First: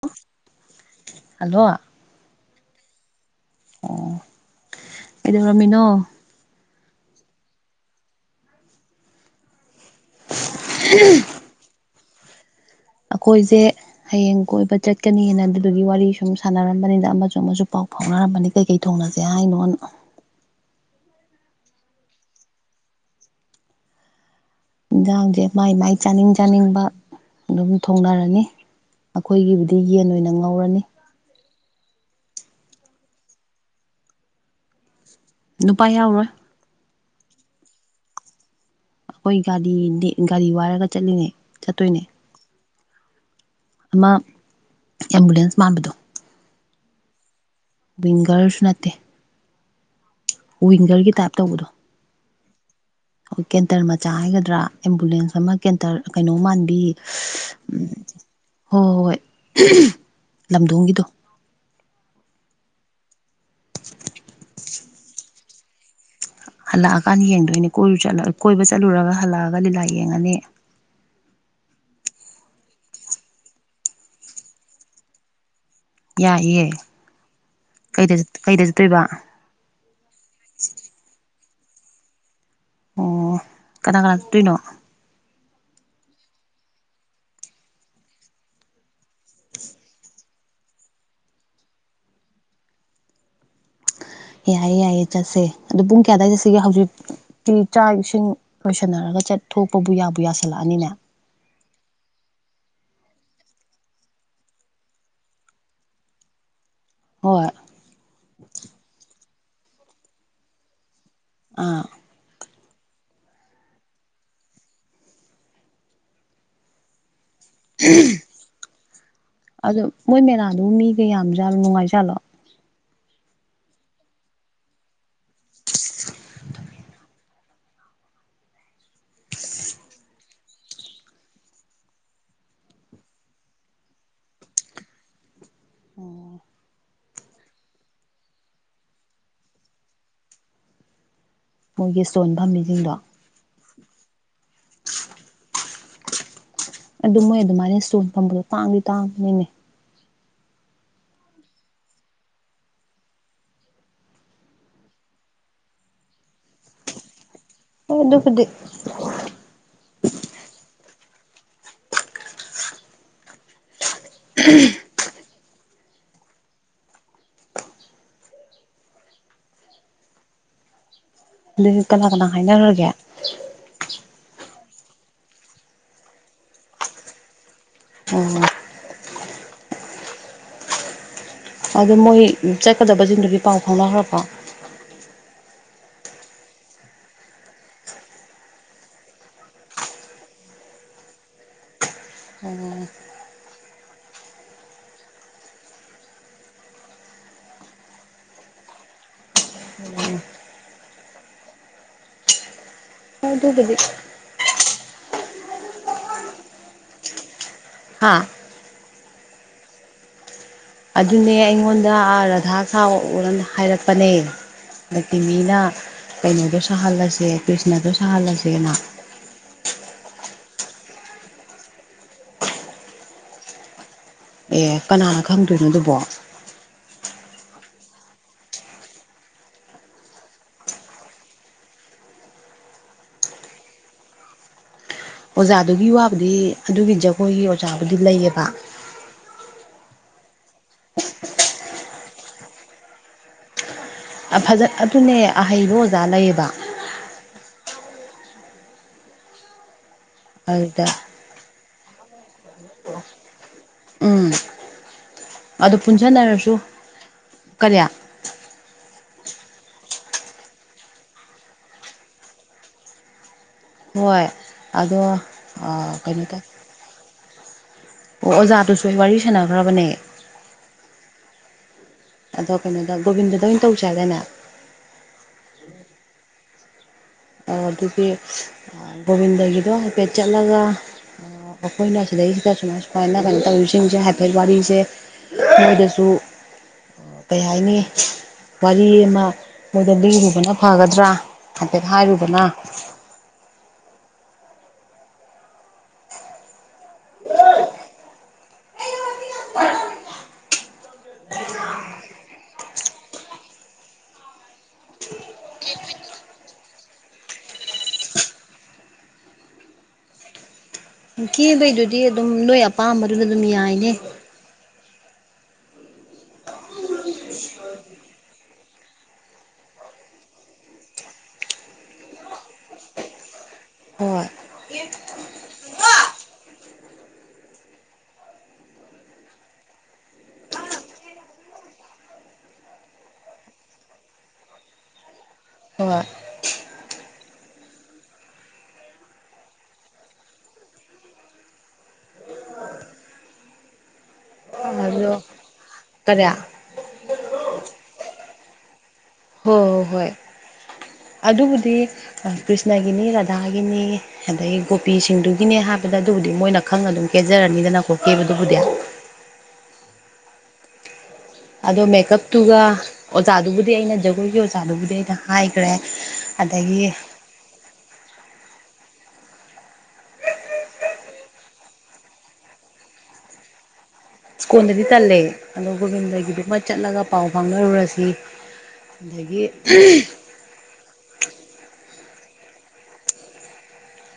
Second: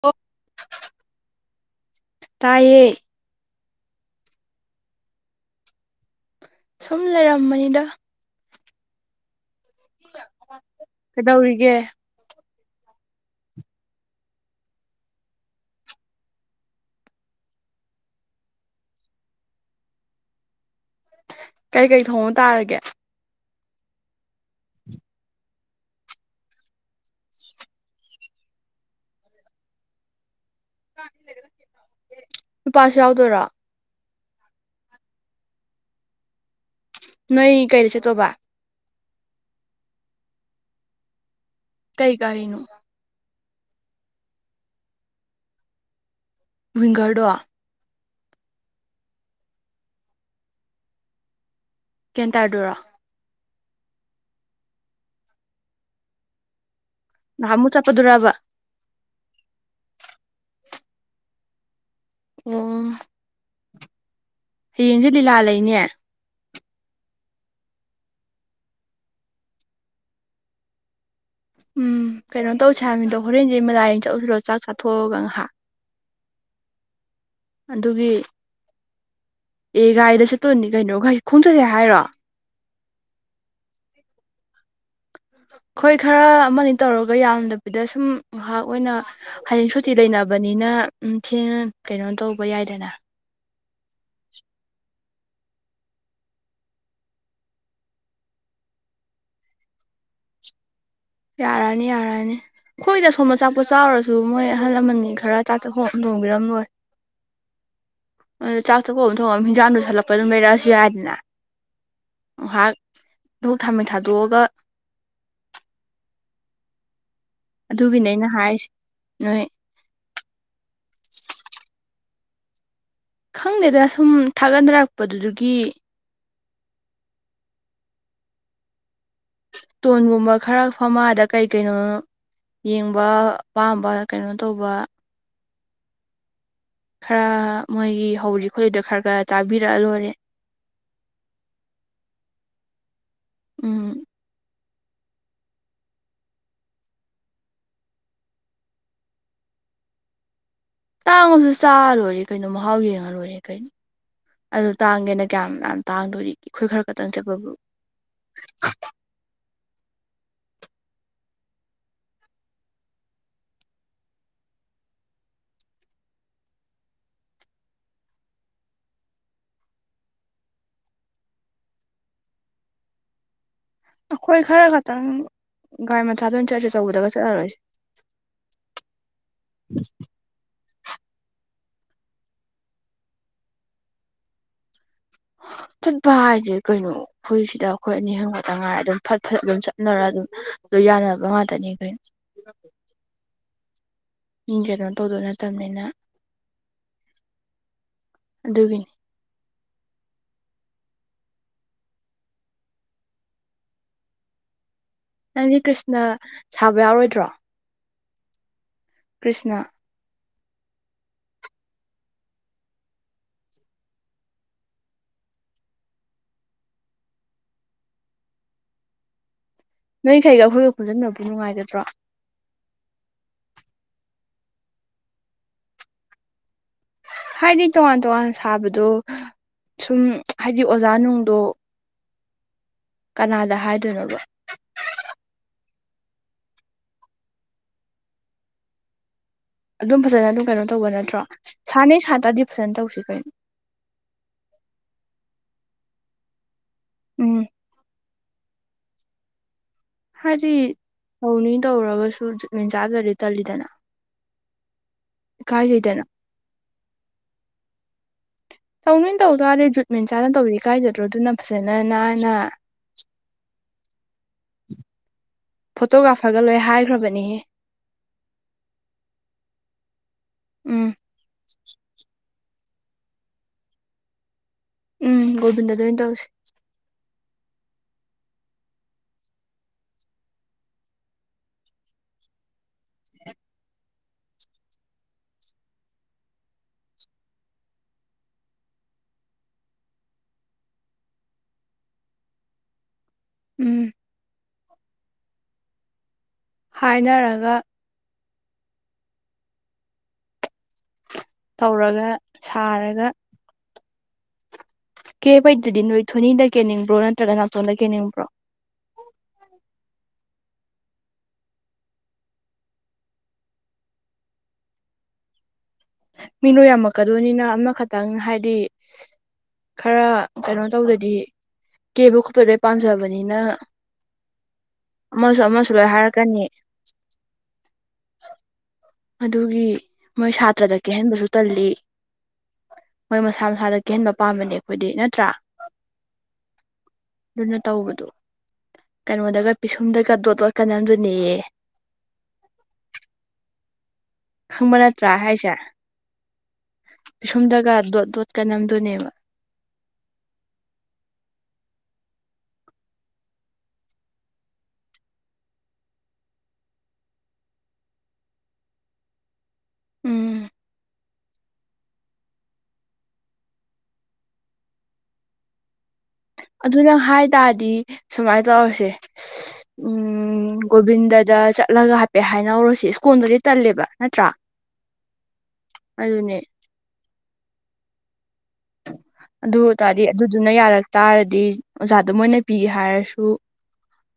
ꯑꯣ ꯍꯜꯂꯣ ꯇꯥꯏꯌꯦ ꯑꯣ ꯀꯩꯗꯧꯔꯝꯃꯤꯅꯣ ꯁꯨꯝ ꯂꯩꯔꯝꯕꯅꯤꯗ ꯀꯩꯗꯧꯔꯤꯒꯦ ꯑꯀꯣꯏꯖꯦ ꯍꯌꯦꯡ ꯀꯣꯏꯕ ꯆꯠꯀꯅꯤꯅ ꯑꯗꯨꯗꯨꯒꯤ ꯋꯥꯔꯤ ꯁꯨꯝ ꯁꯥꯟꯅꯔꯝꯕꯅꯤꯗ ꯑꯃꯖꯨ ꯑꯃꯖꯨ ꯄꯥꯎ ꯐꯥꯎꯅꯔꯝꯕꯅꯤ ꯀꯩꯀꯩ ꯊꯣꯡꯅꯖꯦ ꯍꯥꯏꯅꯣꯅ ꯀꯩꯀꯩ ꯊꯣꯡꯕ ꯇꯥꯔꯒꯦ ꯏꯟꯖꯥꯡꯖꯦ ꯃꯥꯏ ꯃꯥꯏ ꯆꯥꯅꯤꯡ ꯆꯥꯅꯤꯡꯕ ꯑꯗꯨꯝ ꯊꯣꯡꯅꯔꯅꯤ ꯑꯈꯣꯏꯒꯤꯕꯨꯗꯤ ꯌꯦꯟ ꯑꯣꯏꯅ ꯉꯧꯔꯅꯤ ꯅꯨꯄꯥꯁꯨ ꯌꯥꯎꯗꯣꯏꯔꯥ ꯅꯨꯄꯥ ꯌꯥꯎꯔꯣꯏ ꯅꯣꯏ ꯀꯩꯗ ꯆꯠꯇꯧꯕ ꯑꯩꯈꯣꯏ ꯒꯥꯔꯤꯗꯤ ꯒꯥꯔꯤ ꯋꯥꯏꯔꯒ ꯆꯠꯂꯤꯅꯦ ꯆꯠꯇꯣꯏꯅꯦ ꯀꯩ ꯀꯔꯤꯅꯣ ꯑꯃ ꯑꯦꯝꯕꯨꯂꯦꯟꯁ ꯃꯥꯟꯕꯗꯣ ꯋꯤꯡꯒꯔꯗꯣ ꯋꯤꯡꯒꯔꯁꯨ ꯅꯠꯇꯦ ꯋꯤꯡꯒꯔꯒꯤ ꯇꯥꯏꯞ ꯇꯧꯕꯗꯣ ꯀꯦꯟꯇꯔ ꯗꯨꯔꯣ ꯑꯩꯈꯣꯏ ꯀꯦꯟꯇꯔ ꯃꯆꯥ ꯍꯥꯏꯒꯗ꯭ꯔꯥ ꯑꯦꯝꯕꯨꯂꯦꯟꯁ ꯑꯃ ꯀꯦꯟꯇꯔ ꯀꯩꯅꯣ ꯃꯥꯟꯕꯤ ꯅꯍꯥꯃꯨꯛ ꯆꯠꯄꯗꯨꯔꯥꯕ ꯍꯣꯏ ꯍꯣ ꯍꯣꯏ ꯂꯝꯗꯣꯡꯒꯤꯗꯣ ꯑꯣ ꯍꯌꯦꯡꯖꯦ ꯂꯤꯂꯥ ꯂꯩꯅꯦ ꯍꯜꯂꯛꯑꯀꯥꯟꯗ ꯌꯦꯡꯗꯣꯏꯅꯦ ꯀꯣꯏꯔꯨ ꯆꯠꯂꯥ ꯀꯣꯏꯕ ꯆꯠꯂꯨꯔꯒ ꯍꯜꯂꯛꯑꯒ ꯂꯤꯂꯥ ꯌꯦꯡꯉꯅꯤ ꯎꯝ ꯀꯩꯅꯣ ꯇꯧꯁꯦ ꯍꯥꯏꯃꯤꯗꯣ ꯍꯣꯔꯦꯟꯖꯦ ꯃꯦꯂꯥ ꯌꯦꯡ ꯆꯠꯂꯨꯁꯤꯔꯣ ꯆꯥꯛ ꯆꯥꯊꯣꯛꯑꯒ ꯉꯥꯍꯥꯛ ꯌꯥꯏꯌꯦ ꯑꯗꯨꯒꯤ ꯀꯩꯗ ꯀꯩꯗ ꯆꯠꯇꯣꯏꯕ ꯑꯦ ꯒꯥꯔꯤꯗ ꯆꯠꯇꯣꯏꯅꯤ ꯀꯩꯅꯣ ꯒꯥꯔꯤ ꯈꯣꯡꯆꯠꯁꯦ ꯍꯥꯏꯔꯣ ꯑꯣ ꯀꯅꯥ ꯀꯅꯥ ꯆꯠꯇꯣꯏꯅꯣ ꯑꯩꯈꯣꯏ ꯈꯔ ꯑꯃꯅꯤ ꯇꯧꯔꯒ ꯌꯥꯝꯗꯕꯤꯗ ꯁꯨꯝ ꯉꯥꯛ ꯑꯣꯏꯅ ꯍꯌꯦꯡ ꯁꯨꯇꯤ ꯂꯩꯅꯕꯅꯤꯅ ꯎ ꯊꯦꯡ ꯀꯩꯅꯣ ꯇꯧꯕ ꯌꯥꯏꯗꯅ ꯌꯥꯏꯌꯦ ꯌꯥꯏꯌꯦ ꯆꯠꯁꯦ ꯑꯗꯣ ꯄꯨꯡ ꯀꯌꯥꯗꯥꯏ ꯆꯠꯁꯤꯒꯦ ꯍꯧꯖꯤꯛ ꯇꯤ ꯆꯥꯛ ꯏꯁꯤꯡ ꯂꯣꯏꯁꯟꯅꯔꯒ ꯆꯠ ꯊꯣꯛꯄꯕꯨ ꯌꯥꯕꯨ ꯌꯥꯁꯜꯂꯛꯑꯅꯤꯅꯦ ꯌꯥꯔꯅꯤ ꯌꯥꯔꯑꯅꯤ ꯑꯩꯈꯣꯏꯗ ꯁꯣꯝꯕ ꯆꯥꯛꯄ ꯆꯥꯎꯔꯁꯨ ꯃꯣꯏ ꯑꯍꯜ ꯂꯃꯟꯅꯤ ꯈꯔ ꯊꯣꯡꯕꯤꯔꯝꯂꯣꯏ ꯍꯣꯏ ꯑꯗꯣ ꯆꯥꯛ ꯆꯄ ꯑꯃ ꯊꯣꯡꯉꯝ ꯍꯟꯖꯥꯡꯗꯨꯣ ꯁꯜꯂꯛꯄ ꯑꯗꯨꯝ ꯂꯩꯔꯛꯑꯁꯨ ꯌꯥꯏꯗꯅ ꯑꯥ ꯉꯍꯥꯛ ꯗꯨꯛ ꯊꯥꯃꯩ ꯊꯥꯗꯣꯛꯑꯒ꯫ ꯑꯗꯨꯒꯤꯅꯦ ꯑꯩꯅ ꯍꯥꯏꯔꯤꯁꯦ ꯅꯣꯏ ꯑꯗꯨ ꯃꯣꯏ ꯃꯦꯂꯥꯗꯨꯕꯨ ꯃꯤꯒ ꯌꯥꯝꯖꯥꯠꯂꯣ ꯅꯨꯡꯉꯥꯏꯖꯥꯠꯂꯣ꯫ ꯈꯪꯗꯦꯗ ꯁꯨꯝ ꯊꯥꯒꯠꯅꯔꯛꯄꯗꯨꯗꯨꯒꯤ ꯫ ꯇꯣꯟꯒꯨꯝꯕ ꯈꯔ ꯐꯝꯃ ꯑꯥꯗ ꯀꯩ ꯀꯩꯅꯣ꯫ ꯌꯦꯡꯕ ꯑꯄꯥꯝꯕ ꯀꯩꯅꯣ ꯇꯧꯕ ꯫ ꯈꯔ ꯃꯣꯏꯒꯤ ꯍꯧꯔꯤ ꯈꯣꯠꯂꯤꯗꯣ ꯈꯔ ꯈꯔ ꯆꯥꯕꯤꯔꯛꯑ ꯂꯣꯏꯔꯦ ꯃꯣꯏꯒꯤ ꯏꯁ꯭ꯇꯣꯟ ꯐꯝꯃꯤꯁꯤꯡꯗꯣ ꯎꯝ ꯑꯗꯨ ꯃꯣꯏ ꯑꯗꯨꯃꯥꯏꯅ ꯁꯣꯟ ꯐꯝꯕꯗꯣ ꯇꯥꯡꯗꯤ ꯇꯥꯡꯕꯅꯤꯅꯦ ꯇꯥꯡ ꯑꯃꯁꯨ ꯆꯥꯔꯣꯏꯔꯦ ꯀꯩꯅꯣ ꯃꯍꯥꯎ ꯌꯦꯡꯉ ꯂꯣꯏꯔꯦ ꯀꯩꯅꯣ ꯑꯗꯨ ꯇꯥꯡꯒꯦꯅ ꯀꯌꯥꯝ ꯌꯥꯝ ꯇꯥꯡꯗꯣꯔꯤꯒꯦ ꯑꯩꯈꯣꯏ ꯈꯔ ꯈꯛꯇꯪ ꯆꯠꯄꯕꯨ ꯍꯣꯏ ꯗꯨ ꯈꯨꯗꯤ ꯎꯝ ꯑꯗꯨꯗꯤ ꯀꯅꯥ ꯀꯅꯥ ꯍꯥꯏꯅꯈ꯭ꯔꯥꯒꯦ꯫ ꯑꯈꯣꯏ ꯈꯔ ꯈꯛꯇꯪ ꯒꯥꯔꯤ ꯃꯆꯥꯗ ꯑꯣꯏꯅ ꯆꯠꯂꯁꯤ ꯆꯧꯕꯗꯒ ꯆꯠꯂꯔꯣꯏꯁꯤ꯫ ꯎꯝ꯫ ꯑꯗꯨ ꯃꯣꯏ ꯆꯠꯀꯗꯕꯁꯤꯡꯗꯨꯗꯤ ꯄꯥꯎ ꯐꯥꯎꯅꯈ꯭ꯔꯕꫭ꯫ ꯆꯠꯄ ꯍꯥꯏꯁ‌ꯦ ꯀꯩꯅꯣ꯫ ꯑꯈꯣꯏꯁꯤꯗ ꯑꯈꯣꯏ ꯑꯅꯤ ꯍꯦꯟ ꯈꯛꯇ ꯉꯥꯏꯔ ꯑꯗꯨꯝ ꯐꯠ ꯐꯠ ꯑꯗꯨꯝ ꯆꯠꯅꯔꯒ ꯑꯗꯨꯝ ꯑꯗꯨ ꯌꯥꯅꯕ ꯉꯥꯛꯇꯅꯤ ꯫ ꯃꯤ ꯀꯩꯅꯣ ꯇꯧꯗꫭ ꯅꯠꯇꯝꯅꯤꯅ ꯑꯗꯨꯒꯤꯅꯤ꯫ ꯫ ꯑꯗꯨꯒꯤꯗꯤ꯫ ꯅꯪꯗꯤ ꯀ꯭ꯔꯤꯁꯅ ꯁꯥꯕ ꯌꯥꯎꯔꯣꯏꯗ꯭ꯔꯣ꯫ ꯍꯥꯥ꯫ ꯀ꯭ꯔꯤꯁꯅ꯫ ꯑꯗꯨꯅꯦ ꯑꯩꯉꯣꯟꯗ ꯔꯥꯙꯥ ꯁꯥꯎꯅ ꯍꯥꯏꯔꯛꯄꯅꯦ꯫ ꯅꯠꯇꯤꯃꯤꯅ ꯀꯩꯅꯣꯗꯣ ꯁꯥꯍꯜꯂꯁꯦ ꯀ꯭ꯔꯤꯁꯅꯗꯣ ꯁꯥꯍꯜꯂꯁꯦꯅ꯫ ꯅꯣꯏꯈꯩꯒ ꯑꯈꯣꯏꯒ ꯄꯨꯖꯟꯅꯕꯗꯤ ꯅꯨꯡꯉꯥꯏꯒꯗ꯭ꯔꯣ꯫ ꯑꯦ ꯀꯅꯥꯅ ꯈꯪꯗꯣꯏꯅꯣ ꯑꯗꯨꯕꯣ꯫ ꯍꯥꯏꯗꯤ ꯇꯣꯉꯥꯟ ꯇꯣꯉꯥꯟ ꯁꯥꯕꯗꯣ ꯁꯨꯝ ꯍꯥꯏꯗꯤ ꯑꯣꯖꯥ ꯅꯨꯡꯗꯣ꯫ ꯀꯅꯥꯗ ꯍꯥꯏꯗꯣꯏꯅꯣꯕ꯫ ꯑꯣꯖꯥꯗꯨꯒꯤ ꯋꯥꯕꯨꯗꯤ ꯑꯗꯨꯒꯤ ꯖꯒꯣꯏꯒꯤ ꯑꯣꯖꯥꯕꯨꯗꯤ ꯂꯩꯌꯦꯕ꯫ ꯑꯗꯨꯝ ꯐꯖꯅ ꯑꯗꯨꯝ ꯀꯩꯅꯣ ꯇꯧꯕ ꯅꯠꯇ꯭ꯔꯣ ꯁꯥꯅꯤ ꯁꯥꯇꯔꯗꯤ ꯐꯖꯅ ꯇꯧꯁꯤ ꯀꯩꯅꯣ꯫ ꯐꯖ ꯑꯗꯨꯅꯦ ꯑꯍꯩꯕ ꯑꯣꯖꯥ ꯂꯩꯌꯦꯕ꯫ ꯎꯝ꯫ ꯍꯥꯏꯗꯤ ꯑꯗꯨꯗ ꯍꯧꯅꯤ ꯇꯧꯔꯒꯁꯨ ꯁꯨꯝ ꯖꯨꯠ ꯃꯦꯟꯆꯥꯥꯗ꯭ꯔꯥꯗꯤ ꯇꯜꯂꯤꯗꯅ꯫ ꯎꯝ ꯑꯗꯨ ꯏꯀꯥꯏꯖꯩꯗꯅ ꯄꯨꯟꯖꯟꯅꯔꯁꯨ ꯀꯔꯤ꯫ ꯇꯧ ꯅꯤꯟ ꯇꯧ ꯇꯥꯔꯗꯤ ꯖꯨꯠ ꯃꯦꯟ ꯆꯥꯅ ꯇꯧꯔꯤ ꯀꯥꯏꯖꯗ꯭ꯔꯣ ꯑꯗꯨꯅ ꯐꯖꯅ ꯅꯥꯟꯅ꯫ ꯍꯣꯏ ꯑꯗꯣ꯫ ꯀꯩꯅꯣ ꯇꯧ ꯐꯣꯇꯣꯒ꯭ꯔꯥꯐꯔꯒ ꯂꯣꯏ ꯍꯥꯏꯈ꯭ꯔꯕꯅꯤꯍꯦ꯫ ꯑꯣ ꯑꯣꯖꯥꯗꯨꯁꯨ ꯋꯥꯔꯤ ꯁꯥꯟꯅꯈ꯭ꯔꯕꯅꯦ꯫ ꯎꯝ ꯑꯗꯣ ꯀꯩꯅꯣꯗ ꯒꯣꯕꯤꯟꯗꯗ ꯑꯣꯏꯅ ꯇꯧꯁ‌ꯦ ꯍꯥꯏꯗꯥꯏꯅ‌ꯦ ꯫ ꯎꯝ ꯒꯣꯕꯤꯟꯗꯗ ꯑꫭꯏ ꯇꯧꯁꯤ꯫ ꯑꯗꯨꯒꯤ ꯒꯣꯕꯤꯟꯗꯒꯤꯗꯣ ꯍꯥꯏꯐꯦꯠ ꯆꯠꯂꯒ꯫ ꯑꯈꯣꯏꯅ ꯁꯤꯗꯩꯁꯤꯗ ꯁꯨꯃꯥꯏ ꯁꯨꯃꯥꯏꯅ ꯀꯩꯅꯣ ꯇꯧꯔꯤꯁꯤꯡꯁꯦ ꯍꯥꯏꯐꯦꯠ ꯋꯥꯔꯤꯁꯦ꯫ ꯃꯣꯏꯗꯁꯨ꯫ ꯀꯩ ꯍꯥꯏꯅꯤ ꯋꯥꯔꯤ ꯑꯃ ꯃꯣꯏꯗ ꯂꯤꯔꯨꯕꯅ ꯐꯒꯗ꯭ꯔꯥ꯫ ꯍꯥꯏꯐꯦꯠ ꯍꯥꯏꯔꯨꯕꯅ꯫ ꯎꯝ꯫ ꯍꯥꯏꯅꯔꯒ ꯇꯧꯔꯒ ꯁꯥꯔꯒ ꯀꯦꯕꯩꯗꯨꯗꯤ ꯅꯣꯏ ꯊꯣꯅꯤꯗ ꯀꯦꯅꯤꯡꯕ꯭ꯔꯣ ꯅꯠꯇ꯭ꯔꯒ ꯅꯥꯇꯣꯟꯗ ꯀꯦꯟꯅꯤꯡꯕ꯭ꯔꯣ ꯀꯦꯕꯩꯗꯨꯗꯤ ꯑꯗꯨꯝ ꯅꯣꯏ ꯑꯄꯥꯝꯕꯗꯨꯗ ꯑꯗꯨꯝ ꯌꯥꯏꯅꯦ ꯃꯤꯅꯣ ꯌꯥꯝꯃꯛꯀꯗꯣꯏꯅꯤꯅ ꯑꯃꯅ ꯈꯛꯇꯪ ꯍꯥꯏꯗꯤ ꯈꯔ ꯀꯩꯅꯣ ꯇꯧꯗꯗꯤ ꯀꯦꯕꯨ ꯈꯣꯠꯄ ꯂꯣꯏ ꯄꯥꯝꯖꯕꯅꯤꯅ ꯍꯣꯏ ꯑꯃꯁꯨ ꯑꯃꯁꯨ ꯂꯣꯏ ꯍꯥꯏꯔꯛꯀꯅꯤ꯫ ꯑꯗꯨꯒꯤ ꯃꯣꯏ ꯁꯥꯇ꯭ꯔꯗ ꯀꯦꯍꯟꯕꯁꯨ ꯇꯜꯂꯤ꯫ ꯃꯣꯏ ꯃꯁꯥ ꯃꯁꯥꯗ ꯀ‌ꯦꯍꯟꯕ ꯄꯥꯝꯕꯅꯦ ꯑꯈꯣꯏꯗꯤ ꯅꯠꯇ꯭ꯔꯥ꯫ ꯍꯣꯏ ꯑꯗꯨꯅ ꯇꯧꯕꯗꯨ꯫ ꯀꯩꯅꯣꯗꯒ ꯄꯤꯁꯨꯝꯗꯒ ꯗꯣꯠꯗ‍ꯣꯠꯀꯅꯝꯗꫭꯅꯦꯌꯦ꯫ ꯈꯪꯕ ꯅꯠꯇ꯭ꯔꯥ ꯑꯗꯣ ꯍꯥꯏꯁꯦ ꯀꯔꯤ ꯄꯤꯁꯨꯝꯗꯒ ꯗꯣꯠ ꯗꯣꯠꯀ ꯅꯝꯗꫭꯅꯦꯕ꯫ ꯍꯣꯏ ꯍꯣꯏ ꯍꯣꯏ ꯑꯗꯨꯕꯨꯗꯤ ꯀ꯭ꯔꯤꯁꯅꯒꯤꯅꯤ ꯔꯥꯙꯥꯒꯤꯅꯤ ꯑꯗꯒꯤ ꯒꯣꯄꯤꯁꯤꯡꯗꯨꯒꯤꯅꯦ ꯍꯥꯏꯕꯗ ꯑꯗꯨꯕꯨꯗꯤ ꯃꯣꯏꯅ ꯈꯪꯉ ꯑꯗꯨꯝ ꯀꯦꯖꯔꯅꯤꯗꯅꯀꯣ ꯀꯦꯕꯗꯨꯕꯨꯗꯤ ꯎꯝ ꯑꯗꯣ ꯃꯦꯀꯞꯇꯨꯒ ꯑꯣꯖꯥꯗꯨꯕꯨꯗꯤ ꯑꯩꯅ ꯖꯒꯣꯏꯒꯤ ꯑꯣꯖꯥꯗꯨꯕꯨꯗꯤ ꯑꯩꯅ ꯍꯥꯏꯈ꯭ꯔꯦ ꯑꯗꯨ ꯑꯗꯒꯤ ꯅꯪ ꯍꯥꯏ ꯇꯔꯗꯤ ꯁꯨꯃꯥꯏꯅ ꯇꯧꯔꯁꯦ ꯎꯝ ꯒꯣꯕꯤꯟꯗꯗ ꯆꯠꯂꯒ ꯍꯥꯏꯄꯦꯠ ꯍꯥꯏꯅꯍꯧꯔꯣꯁꯤ ꯁ꯭ꯀꯣꯟꯗꯗꯤ ꯇꯜꯂꯦꯕ ꯅꯠꯇ꯭ꯔꯥ ꯁ꯭ꯀꯣꯟꯜꯗꯗꯤ ꯇꯜꯂꯦ ꯑꯗꯣ ꯑꯗꯨꯅꯦ ꯒꯣꯕꯤꯟꯗꯒꯤꯗꯨꯃ ꯆꯠꯂꯒ ꯄꯥꯎ ꯐꯥꯎꯅꯔꯨꯔꯁꯤ ꯑꯗꯒꯤ ꯑꯗꯨ ꯑꯣꯏꯇꯥꯔꯗꯤ ꯑꯗꯨꯗꯨꯅ ꯌꯥꯔꯛ ꯇꯥꯔꯗꯤ ꯑꯣꯖꯥꯗꯨ ꯃꯣꯏꯅ ꯄꯤꯒꯦ ꯍꯥꯏꯔꯁꯨ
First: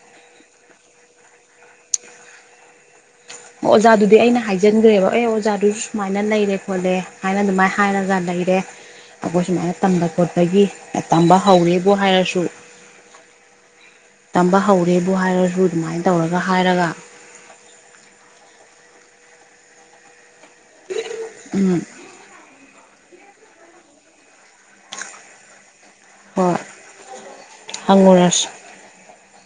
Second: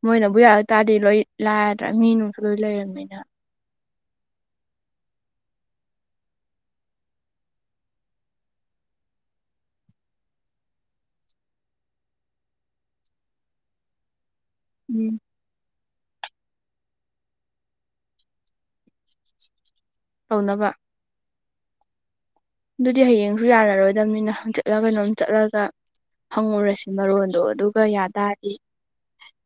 ꯃꯣꯏꯅꯕꯨ ꯌꯥꯔ ꯇꯥꯔꯗꯤ ꯂꯣꯏ ꯂꯥꯗ꯭ꯔꯥ ꯃꯤꯅꯨꯡꯁꯨ ꯂꯣꯏ ꯂꯩꯔꯝꯅꯤꯅ ꯑꯣꯖꯥꯗꯨꯗꯤ ꯑꯩꯅ ꯍꯥꯏꯖꯤꯟꯈ꯭ꯔꯦꯕ ꯑꯦ ꯑꯣꯖꯥꯗꯨꯁꯨ ꯁꯨꯃꯥꯏꯅ ꯂꯩꯔꯦ ꯈꯣꯠꯂꯦ ꯍꯥꯏꯅ ꯑꯗꯨꯃꯥꯏꯅ ꯍꯥꯏꯔꯒ ꯂꯩꯔꯦ ꯑꯩꯈꯣꯏ ꯁꯨꯃꯥꯏꯅ ꯇꯝꯕ ꯈꯣꯠꯄꯒꯤ ꯇꯝꯕ ꯍꯧꯔꯦꯕꯨ ꯍꯥꯏꯔꯁꯨ ꯇꯝꯕ ꯍꯧꯔꯦꯕꯨ ꯎꯝ ꯍꯥꯏꯔꯁꯨ ꯑꯗꯨꯃꯥꯏꯅ ꯇꯧꯔꯒ ꯍꯥꯏꯔꯒ ꯇꯧꯅꯕ ꯎꯝ ꯑꯗꯨꯗꯤ ꯍꯌꯦꯡꯁꯨ ꯌꯥꯔꯔꯣꯏꯗꯕꯅꯤꯅ ꯍꯪꯆꯤꯠꯂ ꯀꯩꯅꯣꯝ ꯆꯠꯂꯒ ꯍꯣꯏ ꯍꯪꯉꯨꯔꯁꯤ ꯃꯔꯣꯟꯗꯣ ꯑꯗꯨꯒ ꯌꯥ ꯍꯪꯉꯨꯔꯁꯤ ꯇꯔꯗꯤ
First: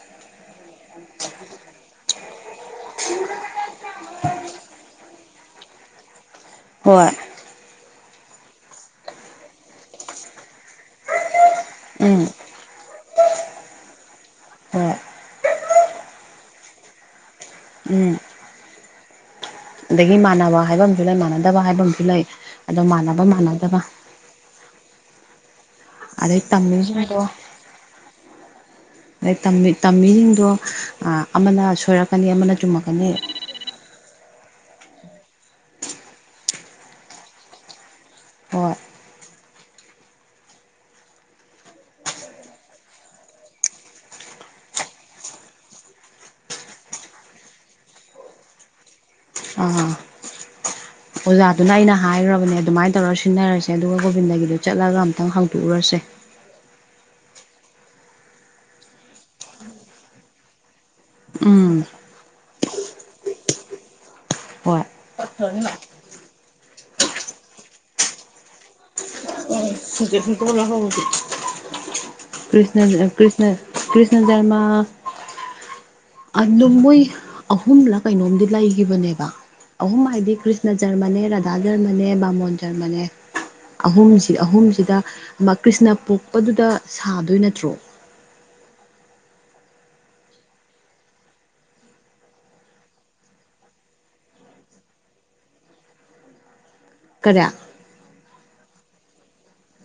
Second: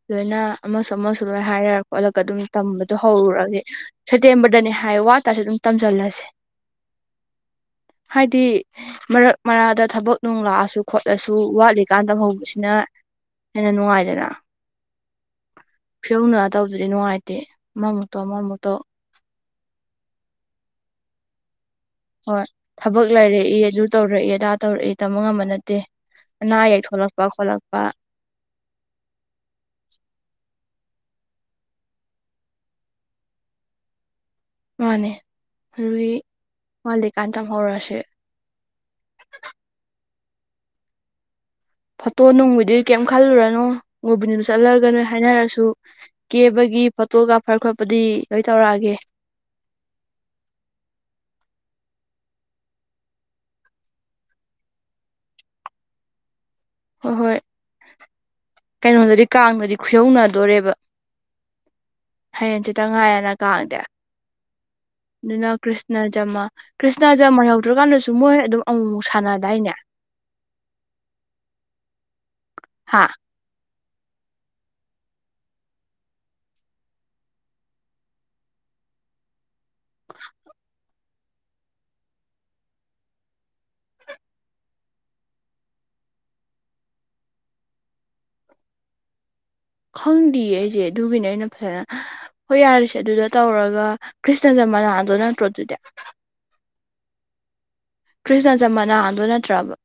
ꯂꯣꯏꯅ ꯑꯃꯁꯨ ꯑꯃꯁꯨ ꯂꯣꯏ ꯍꯥꯏꯔ ꯈꯣꯠꯂꯒ ꯑꯗꯨꯝ ꯇꯝꯕꯗꯣ ꯍꯧꯔꯨꯔꯒꯦ ꯁꯦꯞꯇꯦꯝꯕꯔꯗꯅꯦ ꯍꯥꯏ ꯋꯥꯇꯥꯔꯁꯨ ꯑꯗꯨꯝ ꯇꯝꯁꯤꯜꯂꯁꯦ ꯍꯣꯏ ꯍꯥꯏꯗꯤ ꯃꯔꯛ ꯃꯔꯥꯗ ꯊꯕꯛ ꯅꯨꯡ ꯂꯥꯛꯑꯁꯨ ꯈꯣꯠꯂꯁꯨ ꯋꯥꯠꯂꯤꯀꯥꯟ ꯇꯝ ꯎꯝ ꯍꯧꯕ ꯁꯤꯅ ꯍꯦꯟꯅ ꯅꯨꯡꯉꯥꯏꯗꯅ ꯍ [unintelligible] ꯐꯤꯔꯧꯅ ꯇꯧꯗꯨꯗꯤ ꯅꯨꯡꯉꯥꯏꯇꯦ ꯑꯃ ꯎꯝ ꯃꯨꯛꯇꯣ ꯑꯃ ꯃꯨꯛꯇꯣ ꯑꯗꯒꯤ ꯃꯥꯟꯅꯕ ꯍꯥꯏꯕ ꯑꯃꯁꯨ ꯂꯩ ꯃꯥꯟꯅꯗꯕ ꯍꯥꯏꯕ ꯑꯝ ꯍꯣꯏ ꯊꯕꯛ ꯂꯩꯔꯛꯏ ꯑꯗꯨ ꯇꯧꯔꯛꯏ ꯑꯗꯥ ꯇꯧꯔꯛꯏ ꯇꯝꯕ ꯉꯝꯕ ꯅꯠꯇꯦ ꯑꯅꯥ ꯑꯌꯦꯛ ꯊꯣꯛꯂꯛꯄ ꯈꯣꯠꯂꯛꯄ ꯃ [inaudible] ꯑꯗꯩ ꯇꯝꯃꯤꯁꯤꯡꯗꯣ ꯑꯃꯅ ꯁꯣꯏꯔꯛꯀꯅꯤ ꯑꯃꯅ ꯆꯨꯝꯃꯛꯀꯅꯤ ꯃꯥꯅꯦ ꯑꯗꯨꯒꯤ ꯋꯥꯠꯂꯤꯀꯥꯟ ꯇꯝ ꯍꯧꯔꯁꯦ ꯍꯣꯏ ꯐꯣꯇꯣ ꯅꯨꯡꯕꯨꯗꯤ ꯀꯩꯝ ꯈꯜꯂꯨꯔꯅꯨ ꯃꯨꯕꯤꯅꯤꯗꯨ ꯆꯠꯂꯒꯅꯣꯏ ꯍꯥꯏꯅꯔꯁꯨ ꯀꯦꯕꯒꯤ ꯐꯣꯇꯣꯒ ꯐꯔ ꯈꯣꯠꯄꯗꯤ ꯂꯣꯏ ꯇꯧꯔꯛꯑꯒꯦ ꯑ ꯑꯣꯖꯥꯗꯨꯅ ꯑꯩꯅ ꯍꯥꯏꯈ꯭ꯔꯕꯅꯦ ꯑꯗꯨꯃꯥꯏꯅ ꯇꯧꯔ ꯁꯤꯟꯅꯔꯁꯦ ꯑꯗꯨꯒ ꯒꯣꯕꯤꯟꯗꯒꯤꯗꯨꯣ ꯆꯠꯂꯒ ꯑꯝꯇꯪ ꯍꯥꯡꯗꯣꯛꯎꯔꯁꯦ ꯍꯣꯏ ꯍꯣꯏ ꯀꯩꯅꯣꯗꯗꯤ ꯀꯥꯡꯅꯗꯤ ꯈꯨꯌꯧꯅꯗꯣꯔꯦꯕ ꯎꯝ ꯍꯌꯦꯡꯁꯤꯦꯇꯪ ꯉꯥꯏꯔꯅ ꯀꯥꯡꯥꯡꯗꯦ ꯍꯣꯏ ꯑꯗꯨꯅ ꯀ꯭ꯁꯅ ꯖꯃꯥ ꯀ꯭ꯔꯤꯁꯅ ꯖꯃꯟ ꯌꯧꯗ꯭ꯔꯀꯥꯟꯗꯁꯨ ꯃꯣꯏ ꯑꯗꯨꯝ ꯑꯃꯨꯛꯃꯨꯛ ꯁꯥꯟꯅꯗꯥꯏꯅꯦ ꯍ ꯀ꯭ꯅ ꯍꯥ ꯀ꯭ꯁꯅ [unintelligible] ꯀ꯭ꯔꯤꯁꯅ ꯖꯃ ꯑꯗꯨ ꯃꯣꯏ ꯑꯍꯨꯝꯂ ꯀꯩꯅꯣꯝꯗꯤ ꯂꯩꯈꯤꯕꯅꯦꯕ ꯑꯍꯨꯝ ꯍꯥꯏꯗꯤ ꯀ꯭ꯔꯤꯁꯅ ꯖꯔꯃꯅꯦ ꯔꯥꯙꯥ ꯖꯔꯃꯅꯦ ꯕꯥꯃꯣꯟ ꯖꯔꯃꯅꯦ ꯑꯍꯨꯝꯁꯤ ꯑꯍꯨꯝꯁꯤꯗ ꯀ꯭ꯔꯤꯁꯅ ꯄꯣꯛꯄꯗꯨꯗ ꯁꯥꯗꯣꯏ ꯅꯠꯇ꯭ꯔꯣ ꯈꯪꯗꯦꯌꯦ ꯑꯩꯁꯦ ꯑꯗꯨꯒꯤꯅꯦ ꯑꯩꯅ ꯐꯖꯅ ꯍꯣꯏ ꯌꯥꯔꯤꯁꯦ ꯑꯗꯨꯗ ꯇꯧꯔꯒ ꯀ꯭ꯔꯤꯁꯅꯖ ꯃꯅꯥꯗꯣ ꯅꯠꯇ꯭ꯔꯣ ꯑꯗꯨꯗꯤ ꯀꯔ ꯀ꯭ꯔꯤꯁꯅꯖ ꯃꯅꯥꯗꯣ ꯅꯠꯇ꯭ꯔꯕ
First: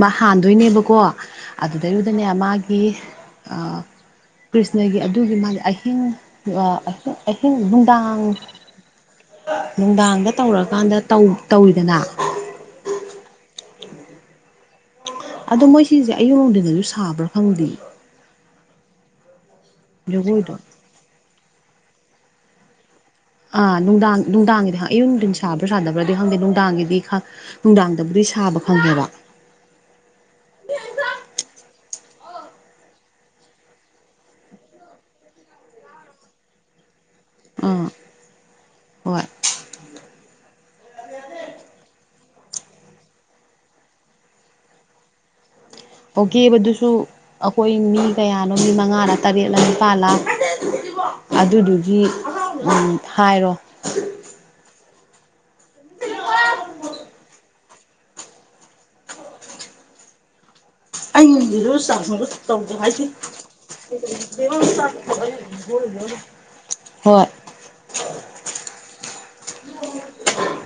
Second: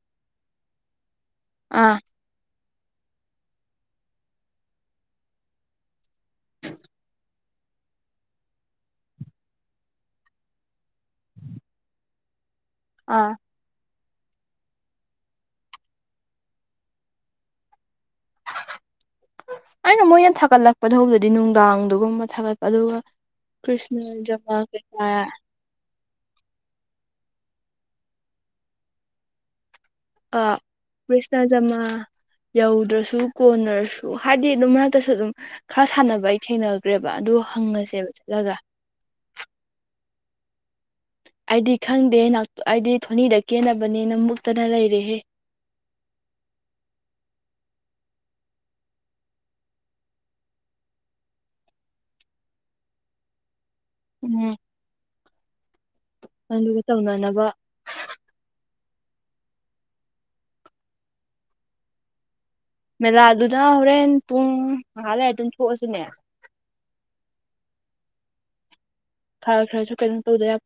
ꯃꯥ ꯍꯥꯟꯗꯣꯏꯅꯦꯕꯀꯣ ꯑꯥ ꯑꯗꯨꯗꯩꯔꯨꯗꯅꯦ ꯃꯥꯒꯤ ꯒꯤ ꯀ꯭ꯔꯤꯁꯅꯒꯤ ꯑꯗꯨꯒꯤ ꯃꯥꯗꯤ ꯑꯍꯤꯡ ꯑꯍꯤꯡ ꯨꯗꯥꯡ ꯅꯨꯡꯗꯥꯡꯗ ꯇꯧꯔꯀꯥꯟꯗ ꯇꯧꯋꯤꯗꯅ ꯑꯥ ꯑꯗꯣ ꯃꯣꯏ ꯁꯤꯁꯦ ꯑꯌꯨꯛ ꯂꯅꯨꯡꯝꯗꯗꯁꯨ ꯁꯥꯕ꯭ꯔꯥ ꯈꯪꯗꯦ ꯑꯩꯅ ꯃꯣꯏꯅ ꯖꯒꯣꯏꯗꯣ ꯊꯥꯒꯠꯂꯛꯄꯗꯧꯕꯗꯗꯤ ꯅꯨꯡꯗꯥꯡꯗꯨꯒꯨꯝꯕ ꯊꯥꯒꯠ ꯑꯗꯨꯒ ꯑꯥ ꯅꯨꯡꯗꯥꯡ ꯀ꯭ꯔꯤꯁꯅꯖꯃꯥ ꯅꯨꯡꯗꯥꯡꯒꯤꯗꯤ ꯈꯪ ꯑꯌꯨꯛ ꯀꯩꯀꯥ ꯅꯨꯡꯊꯤꯟ ꯁꯥꯕ꯭ꯔꯥ ꯁꯥꯗꯕ꯭ꯔꯗꯤ ꯈꯪꯗꯦ ꯅꯨꯡꯗꯥꯡꯒꯤꯗꯤ ꯅꯨꯡꯗꯥꯡꯗꯕꯨꯗꯤ ꯁꯥꯕ ꯈꯪꯉꯦꯕ ꯑ ꯀ꯭ꯔꯤꯁꯅꯖꯃꯥ ꯌꯧꯗ꯭ꯔꯁꯨ ꯀꯣꯟꯅꯔꯁꯨ ꯍꯥꯏꯗꯤ ꯑꯗꯨꯝ ꯃꯔꯛꯇꯁꯨ ꯑꯗꯨꯝ ꯈꯔ ꯁꯥꯟꯅꯕ ꯑꯩ ꯈꯦꯡꯅꯕ ꯆ꯭ꯔꯦꯕ ꯑꯗꯨꯗꯣ ꯑꯥ ꯍꯪꯉꯁꯦꯕ ꯆꯠꯂꯒ ꯍꯣꯏ ꯑꯩꯗꯤ ꯈꯪꯗꯦꯦ ꯑꯩꯗꯤ ꯊꯣꯅꯤꯗ ꯀꯦꯟꯅꯕꯅꯤꯅ ꯃꯨꯛꯇꯅ ꯂꯩꯔꯦꯍꯦ ꯑꯣꯒꯦꯕꯗꯨꯁꯨ ꯑꯩꯈꯣꯏ ꯃꯤ ꯀꯌꯥꯅꯣ ꯃꯤ ꯃꯉꯥꯔ ꯇꯔꯦꯠꯂꯥ ꯅꯤꯄꯥꯜꯂꯥ ꯑꯗꯨꯗꯨꯒꯤ ꯍꯥꯏꯔꯣ ꯎꯝ ꯑꯗꯨꯒ ꯇꯧꯅꯅꯕ ꯑ ꯁꯥ ꯇꯧꯗ ꯃꯦꯂꯥꯗꯨꯅ ꯍꯣꯔꯦꯟ ꯄꯨꯡ ꯍꯥꯏꯁꯤꯦꯕ ꯉꯥꯏꯍꯥꯛ ꯂꯩꯔ ꯑꯗꯨꯝ ꯊꯣꯛꯑꯁꯤꯅꯦ ꯈꯔ ꯈꯔꯁꯨ ꯀꯩꯅꯝ ꯇꯧꯗ ꯌꯥꯦ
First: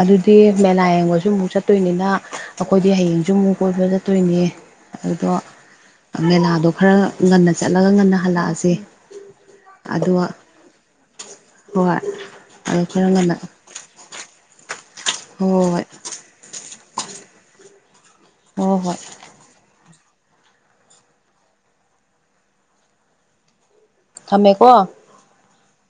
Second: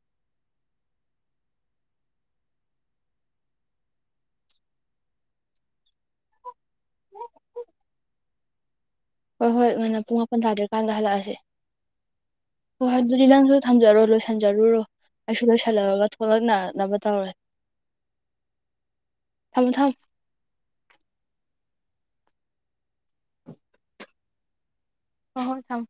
ꯑꯗꯨꯗꯤ ꯃꯦꯂꯥ ꯌꯦꯡꯕꯁꯨ ꯑꯃꯨꯛ ꯆꯠꯇꯣꯏꯅꯤꯅ ꯑꯩꯈꯣꯏꯗꯤ ꯍꯌꯦꯡꯁꯨ ꯑꯃꯨꯛ ꯀꯣꯏꯕ ꯆꯠꯇꯣꯏꯅꯤ ꯑꯗꯨꯗꯣ ꯃꯦꯂꯥꯗꯣ ꯈꯔ ꯉꯟꯅ ꯆꯠꯂꯒ ꯉꯟꯅ ꯍꯜꯂꯛꯑꯁꯤ ꯍꯣꯏ ꯍꯣꯏ ꯉꯟꯅ ꯄꯨꯡ ꯃꯥꯄꯟ ꯇꯥꯗ꯭ꯔꯤꯀꯥꯟꯗ ꯍꯜꯂꯛꯑꯁꯦ ꯍꯣꯏ ꯑꯗꯣ ꯍꯣꯏ ꯍꯣꯏ ꯈꯔ ꯑꯗꯨꯗꯤ ꯉꯟꯅ ꯅꯪꯁꯨ ꯊꯝꯖꯔꯣ ꯂꯣꯏꯁꯤꯟꯖꯔꯨꯔꯣ ꯑꯩꯁꯨ ꯍꯣꯏ ꯍꯣꯏ ꯂꯣꯏꯁꯤꯜꯂꯨꯔꯒ ꯊꯣꯛꯂꯛꯅꯔꯛꯅꯕ ꯇꯧꯔꯦ ꯑꯣ ꯍꯣꯏ ꯊꯝ ꯊꯝ ꯊꯝꯃꯦꯀꯣ ꯍ ꯍꯣꯏ ꯊꯝ